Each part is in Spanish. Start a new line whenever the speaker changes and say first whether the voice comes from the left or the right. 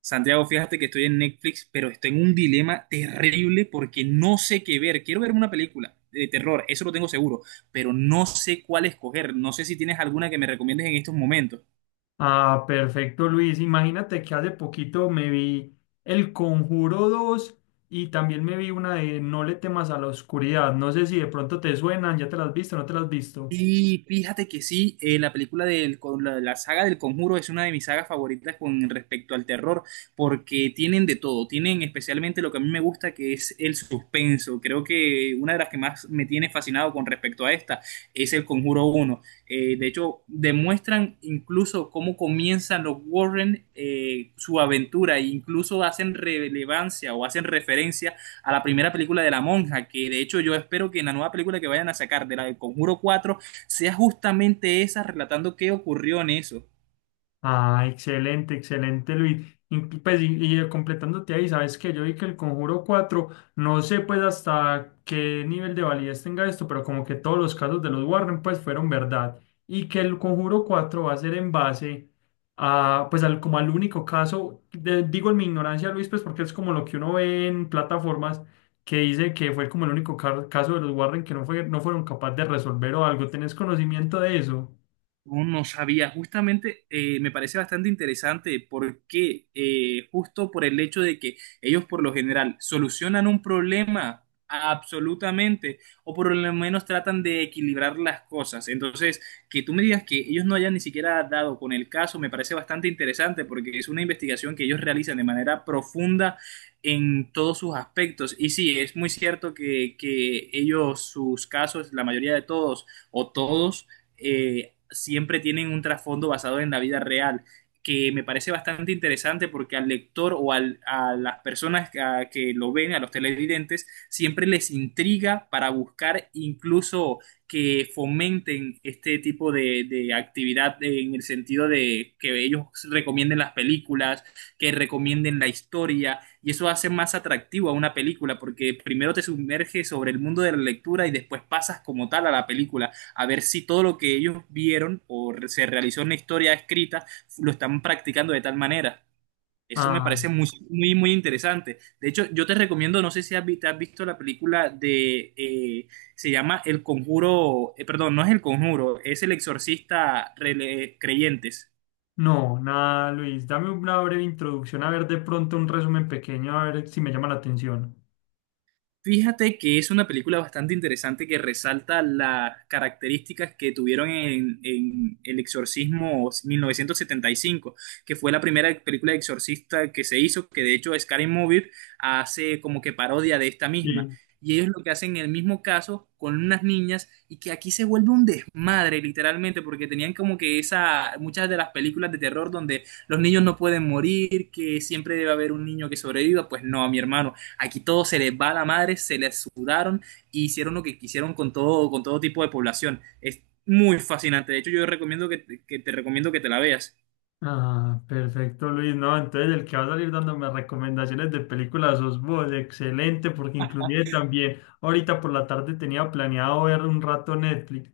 right: Santiago, fíjate que estoy en Netflix, pero estoy en un dilema terrible porque no sé qué ver. Quiero ver una película de terror, eso lo tengo seguro, pero no sé cuál escoger. No sé si tienes alguna que me recomiendes en estos momentos.
left: Ah, perfecto, Luis. Imagínate que hace poquito me vi El Conjuro 2 y también me vi una de No le temas a la oscuridad. No sé si de pronto te suenan, ya te las has visto, no te las has visto.
right: Y fíjate que sí, la película con la saga del Conjuro es una de mis sagas favoritas con respecto al terror, porque tienen de todo, tienen especialmente lo que a mí me gusta, que es el suspenso. Creo que una de las que más me tiene fascinado con respecto a esta es el Conjuro uno. De hecho, demuestran incluso cómo comienzan los Warren, su aventura, e incluso hacen relevancia o hacen referencia a la primera película de La Monja, que de hecho yo espero que en la nueva película que vayan a sacar de la del Conjuro cuatro sea justamente esa relatando qué ocurrió en eso.
left: Ah, excelente, excelente, Luis. Y, pues, y completándote ahí, sabes que yo vi que el Conjuro 4, no sé pues hasta qué nivel de validez tenga esto, pero como que todos los casos de los Warren pues fueron verdad. Y que el Conjuro 4 va a ser en base a, pues al, como al único caso, digo en mi ignorancia, Luis, pues porque es como lo que uno ve en plataformas que dice que fue como el único caso de los Warren que no fue, no fueron capaces de resolver o algo. ¿Tenés conocimiento de eso?
right: No, no sabía, justamente me parece bastante interesante porque justo por el hecho de que ellos por lo general solucionan un problema absolutamente o por lo menos tratan de equilibrar las cosas. Entonces, que tú me digas que ellos no hayan ni siquiera dado con el caso me parece bastante interesante porque es una investigación que ellos realizan de manera profunda en todos sus aspectos. Y sí, es muy cierto que ellos, sus casos, la mayoría de todos o todos, siempre tienen un trasfondo basado en la vida real, que me parece bastante interesante porque al lector o al, a las personas que, a que lo ven, a los televidentes, siempre les intriga para buscar incluso que fomenten este tipo de actividad en el sentido de que ellos recomienden las películas, que recomienden la historia, y eso hace más atractivo a una película, porque primero te sumerges sobre el mundo de la lectura y después pasas como tal a la película a ver si todo lo que ellos vieron o se realizó en la historia escrita lo están practicando de tal manera. Eso me
left: Ah.
right: parece muy, muy, muy interesante. De hecho, yo te recomiendo, no sé si has visto la película de, se llama El Conjuro, perdón, no es El Conjuro, es El Exorcista Creyentes.
left: No, nada, Luis. Dame una breve introducción, a ver de pronto un resumen pequeño, a ver si me llama la atención.
right: Fíjate que es una película bastante interesante que resalta las características que tuvieron en El Exorcismo 1975, que fue la primera película de exorcista que se hizo, que de hecho Scary Movie hace como que parodia de esta misma.
left: Sí.
right: Y ellos lo que hacen en el mismo caso con unas niñas y que aquí se vuelve un desmadre literalmente porque tenían como que esa, muchas de las películas de terror donde los niños no pueden morir, que siempre debe haber un niño que sobreviva, pues no, mi hermano. Aquí todo se les va a la madre, se les sudaron y e hicieron lo que quisieron con todo tipo de población. Es muy fascinante. De hecho, yo recomiendo que te recomiendo que te la veas.
left: Ah, perfecto, Luis. No, entonces el que va a salir dándome recomendaciones de películas sos vos. Excelente, porque inclusive también ahorita por la tarde tenía planeado ver un rato Netflix.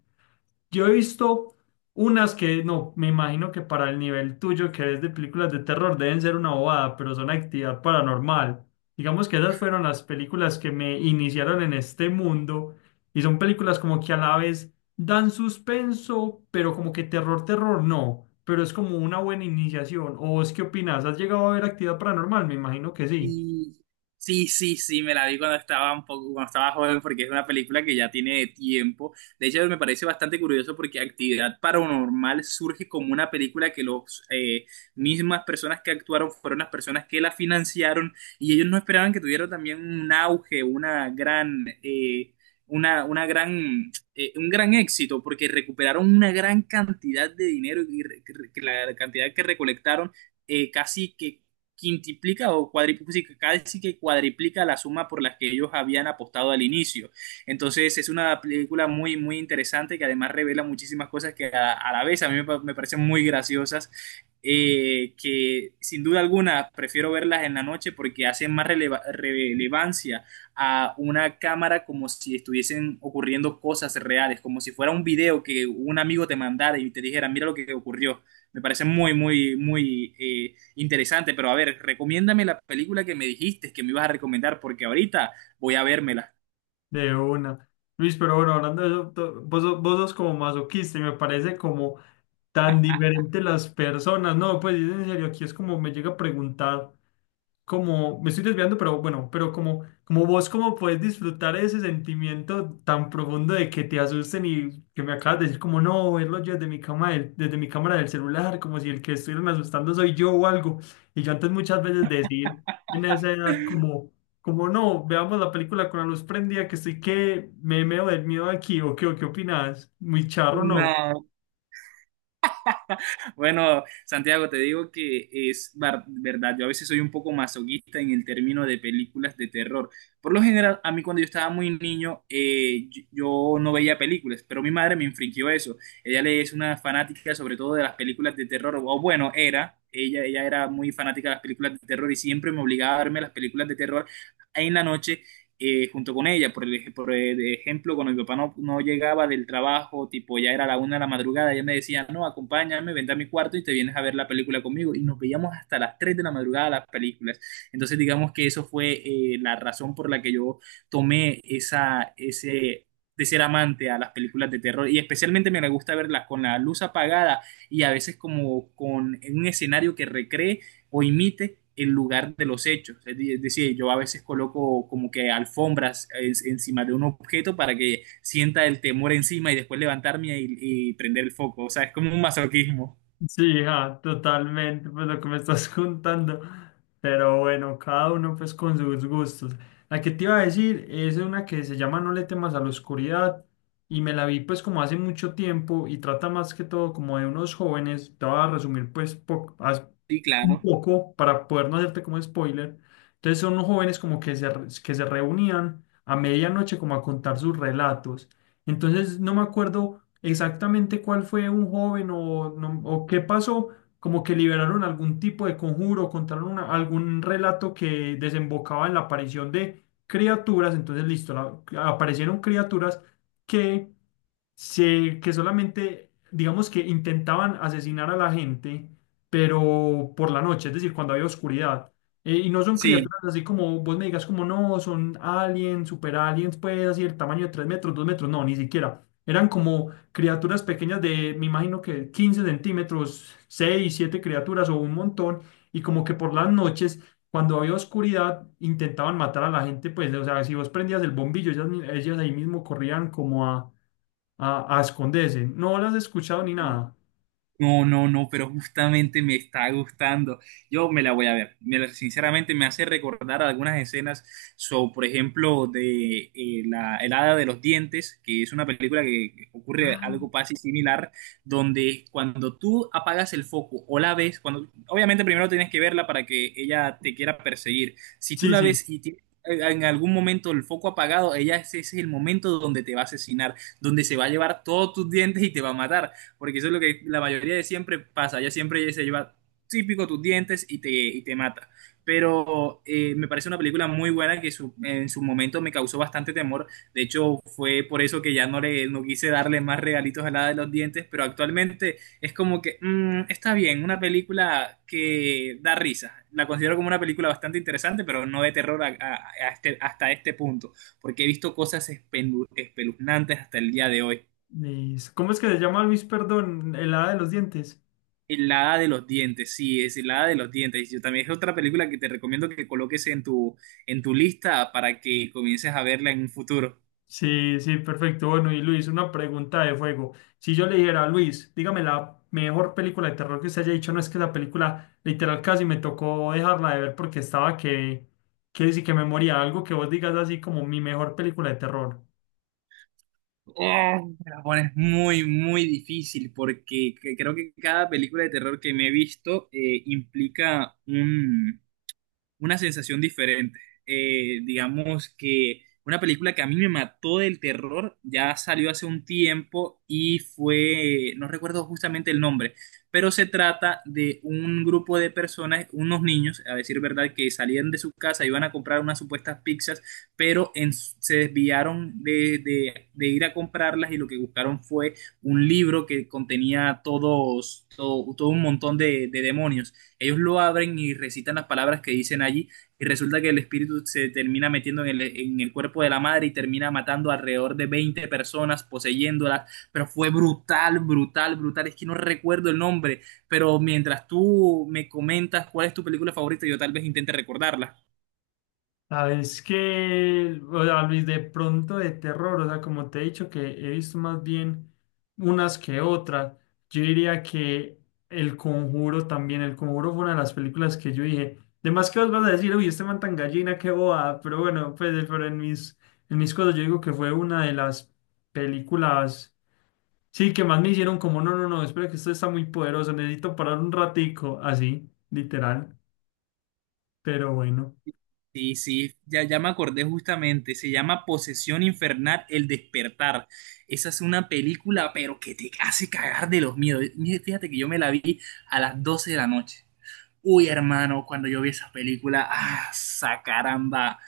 left: Yo he visto unas que, no, me imagino que para el nivel tuyo que es de películas de terror deben ser una bobada, pero son actividad paranormal. Digamos que esas fueron las películas que me iniciaron en este mundo y son películas como que a la vez dan suspenso, pero como que terror, terror no, pero es como una buena iniciación. ¿O vos qué opinas? ¿Has llegado a ver actividad paranormal? Me imagino que sí,
right: Y sí, sí, sí, me la vi cuando estaba un poco, cuando estaba joven, porque es una película que ya tiene tiempo. De hecho, me parece bastante curioso porque Actividad Paranormal surge como una película que los mismas personas que actuaron fueron las personas que la financiaron y ellos no esperaban que tuvieran también un auge, una gran, una gran, un gran éxito porque recuperaron una gran cantidad de dinero que la cantidad que recolectaron casi que quintuplica o cuadriplica, casi sí que cuadriplica la suma por la que ellos habían apostado al inicio. Entonces es una película muy, muy interesante que además revela muchísimas cosas que a la vez a mí me, me parecen muy graciosas. Que sin duda alguna prefiero verlas en la noche porque hacen más relevancia a una cámara como si estuviesen ocurriendo cosas reales, como si fuera un video que un amigo te mandara y te dijera, mira lo que ocurrió. Me parece muy, muy, muy, interesante, pero a ver, recomiéndame la película que me dijiste que me ibas a recomendar, porque ahorita voy a vérmela.
left: de una. Luis, pero bueno, hablando de eso, vos, vos sos como masoquista y me parece como tan diferentes las personas, no, pues en serio, aquí es como me llega a preguntar, como, me estoy desviando, pero bueno, pero como vos, cómo puedes disfrutar ese sentimiento tan profundo de que te asusten y que me acabas de decir como, no, verlo yo desde mi cama, desde mi cámara del celular, como si el que estuvieran asustando soy yo o algo, y yo antes muchas veces decir, en esa edad, como, como no, veamos la película con la luz prendida, que estoy que me meo del miedo aquí, o qué opinas, muy charro, no.
right: No, bueno, Santiago, te digo que es verdad, yo a veces soy un poco masoquista en el término de películas de terror. Por lo general, a mí cuando yo estaba muy niño, yo no veía películas, pero mi madre me infringió eso. Es una fanática sobre todo de las películas de terror, o bueno, era, ella era muy fanática de las películas de terror y siempre me obligaba a verme las películas de terror en la noche, junto con ella. Por el ejemplo, cuando mi papá no, no llegaba del trabajo, tipo ya era la una de la madrugada, ella me decía, no, acompáñame, vente a mi cuarto y te vienes a ver la película conmigo. Y nos veíamos hasta las 3 de la madrugada las películas. Entonces, digamos que eso fue la razón por la que yo tomé esa, ese, de ser amante a las películas de terror y especialmente me gusta verlas con la luz apagada y a veces como con un escenario que recree o imite el lugar de los hechos. Es decir, yo a veces coloco como que alfombras encima de un objeto para que sienta el temor encima y después levantarme y prender el foco. O sea, es como un masoquismo.
left: Sí, ja, totalmente, pues lo que me estás contando. Pero bueno, cada uno pues con sus gustos. La que te iba a decir es una que se llama No le temas a la oscuridad y me la vi pues como hace mucho tiempo y trata más que todo como de unos jóvenes. Te voy a resumir pues
right: Sí,
left: un
right: claro.
left: poco para poder no hacerte como spoiler. Entonces son unos jóvenes como que se, que se reunían a medianoche como a contar sus relatos. Entonces no me acuerdo exactamente cuál fue un joven o, no- o qué pasó, como que liberaron algún tipo de conjuro, contaron algún relato que desembocaba en la aparición de criaturas. Entonces listo, aparecieron criaturas que se, que solamente, digamos que intentaban asesinar a la gente, pero por la noche, es decir, cuando había oscuridad. Y no son
right: Sí.
left: criaturas así como vos me digas, como no, son aliens, super aliens, pues así el tamaño de 3 metros, 2 metros, no, ni siquiera. Eran como criaturas pequeñas de, me imagino que 15 centímetros, 6 7 criaturas o un montón, y como que por las noches, cuando había oscuridad, intentaban matar a la gente, pues, o sea, si vos prendías el bombillo, ellas ahí mismo corrían como a a esconderse. No las he escuchado ni nada.
right: No, no, no, pero justamente me está gustando. Yo me la voy a ver. Sinceramente me hace recordar algunas escenas, so, por ejemplo, de El Hada de los Dientes, que es una película que ocurre
left: Ah.
right: algo casi similar, donde cuando tú apagas el foco o la ves, cuando, obviamente primero tienes que verla para que ella te quiera perseguir. Si tú
left: Sí,
right: la
left: sí.
right: ves y tienes en algún momento el foco apagado, ella ese es el momento donde te va a asesinar, donde se va a llevar todos tus dientes y te va a matar porque eso es lo que la mayoría de siempre pasa, ya siempre se lleva típico tus dientes y te mata. Pero me parece una película muy buena que en su momento me causó bastante temor. De hecho, fue por eso que ya no quise darle más regalitos a la de los dientes, pero actualmente es como que está bien, una película que da risa. La considero como una película bastante interesante, pero no de terror hasta este punto, porque he visto cosas espeluznantes hasta el día de hoy.
left: ¿Cómo es que se llama, Luis, perdón? El hada de los dientes.
right: El hada de los dientes, sí, es el hada de los dientes. Yo también es otra película que te recomiendo que coloques en tu lista para que comiences a verla en un futuro.
left: Sí, sí, perfecto. Bueno, y Luis, una pregunta de fuego. Si yo le dijera a Luis, dígame la mejor película de terror que usted haya dicho, no es que la película literal casi me tocó dejarla de ver porque estaba que sí que me moría. Algo que vos digas así como mi mejor película de terror.
right: Oh, me la pones muy, muy difícil porque creo que cada película de terror que me he visto implica una sensación diferente. Digamos que una película que a mí me mató del terror ya salió hace un tiempo y fue, no recuerdo justamente el nombre, pero se trata de un grupo de personas, unos niños, a decir verdad, que salían de su casa, iban a comprar unas supuestas pizzas, pero se desviaron de ir a comprarlas y lo que buscaron fue un libro que contenía todo un montón de demonios. Ellos lo abren y recitan las palabras que dicen allí y resulta que el espíritu se termina metiendo en el cuerpo de la madre y termina matando alrededor de 20 personas, poseyéndolas, pero fue brutal, brutal, brutal. Es que no recuerdo el nombre, pero mientras tú me comentas cuál es tu película favorita, yo tal vez intente recordarla.
left: Ah, es que, o sea, Luis, de pronto de terror, o sea, como te he dicho que he visto más bien unas que otras, yo diría que El Conjuro también, El Conjuro fue una de las películas que yo dije, de más que vos vas a decir, uy, este man tan gallina, qué boba, pero bueno, pues, pero en mis cosas yo digo que fue una de las películas, sí, que más me hicieron como, no, no, no, espera que esto está muy poderoso, necesito parar un ratico, así, literal, pero bueno.
right: Sí, sí, ya me acordé justamente, se llama Posesión Infernal, El Despertar. Esa es una película, pero que te hace cagar de los miedos. Mira, fíjate que yo me la vi a las 12 de la noche. Uy, hermano, cuando yo vi esa película, ah, sa caramba,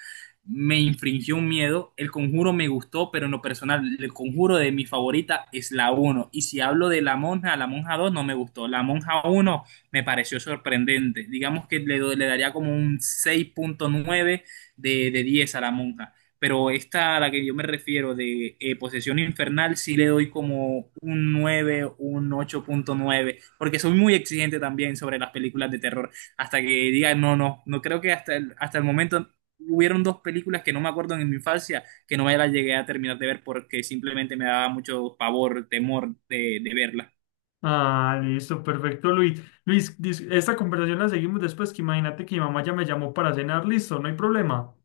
right: me infringió un miedo. El Conjuro me gustó, pero en lo personal, el Conjuro de mi favorita es la uno. Y si hablo de la monja 2 no me gustó. La monja uno me pareció sorprendente. Digamos que le daría como un 6,9 de 10 a la monja, pero esta a la que yo me refiero de Posesión Infernal sí le doy como un 9 un 8,9 porque soy muy exigente también sobre las películas de terror, hasta que diga, no, no, no creo que hasta el momento hubieron dos películas que no me acuerdo en mi infancia, que no me las llegué a terminar de ver porque simplemente me daba mucho pavor, temor de verlas.
left: Ah, listo, perfecto, Luis. Luis, esta conversación la seguimos después, que imagínate que mi mamá ya me llamó para cenar, listo, no hay problema.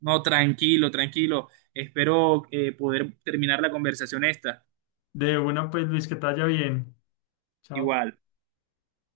right: No, tranquilo, tranquilo, espero poder terminar la conversación esta,
left: De una, pues, Luis, que te vaya bien. Chao.
right: igual.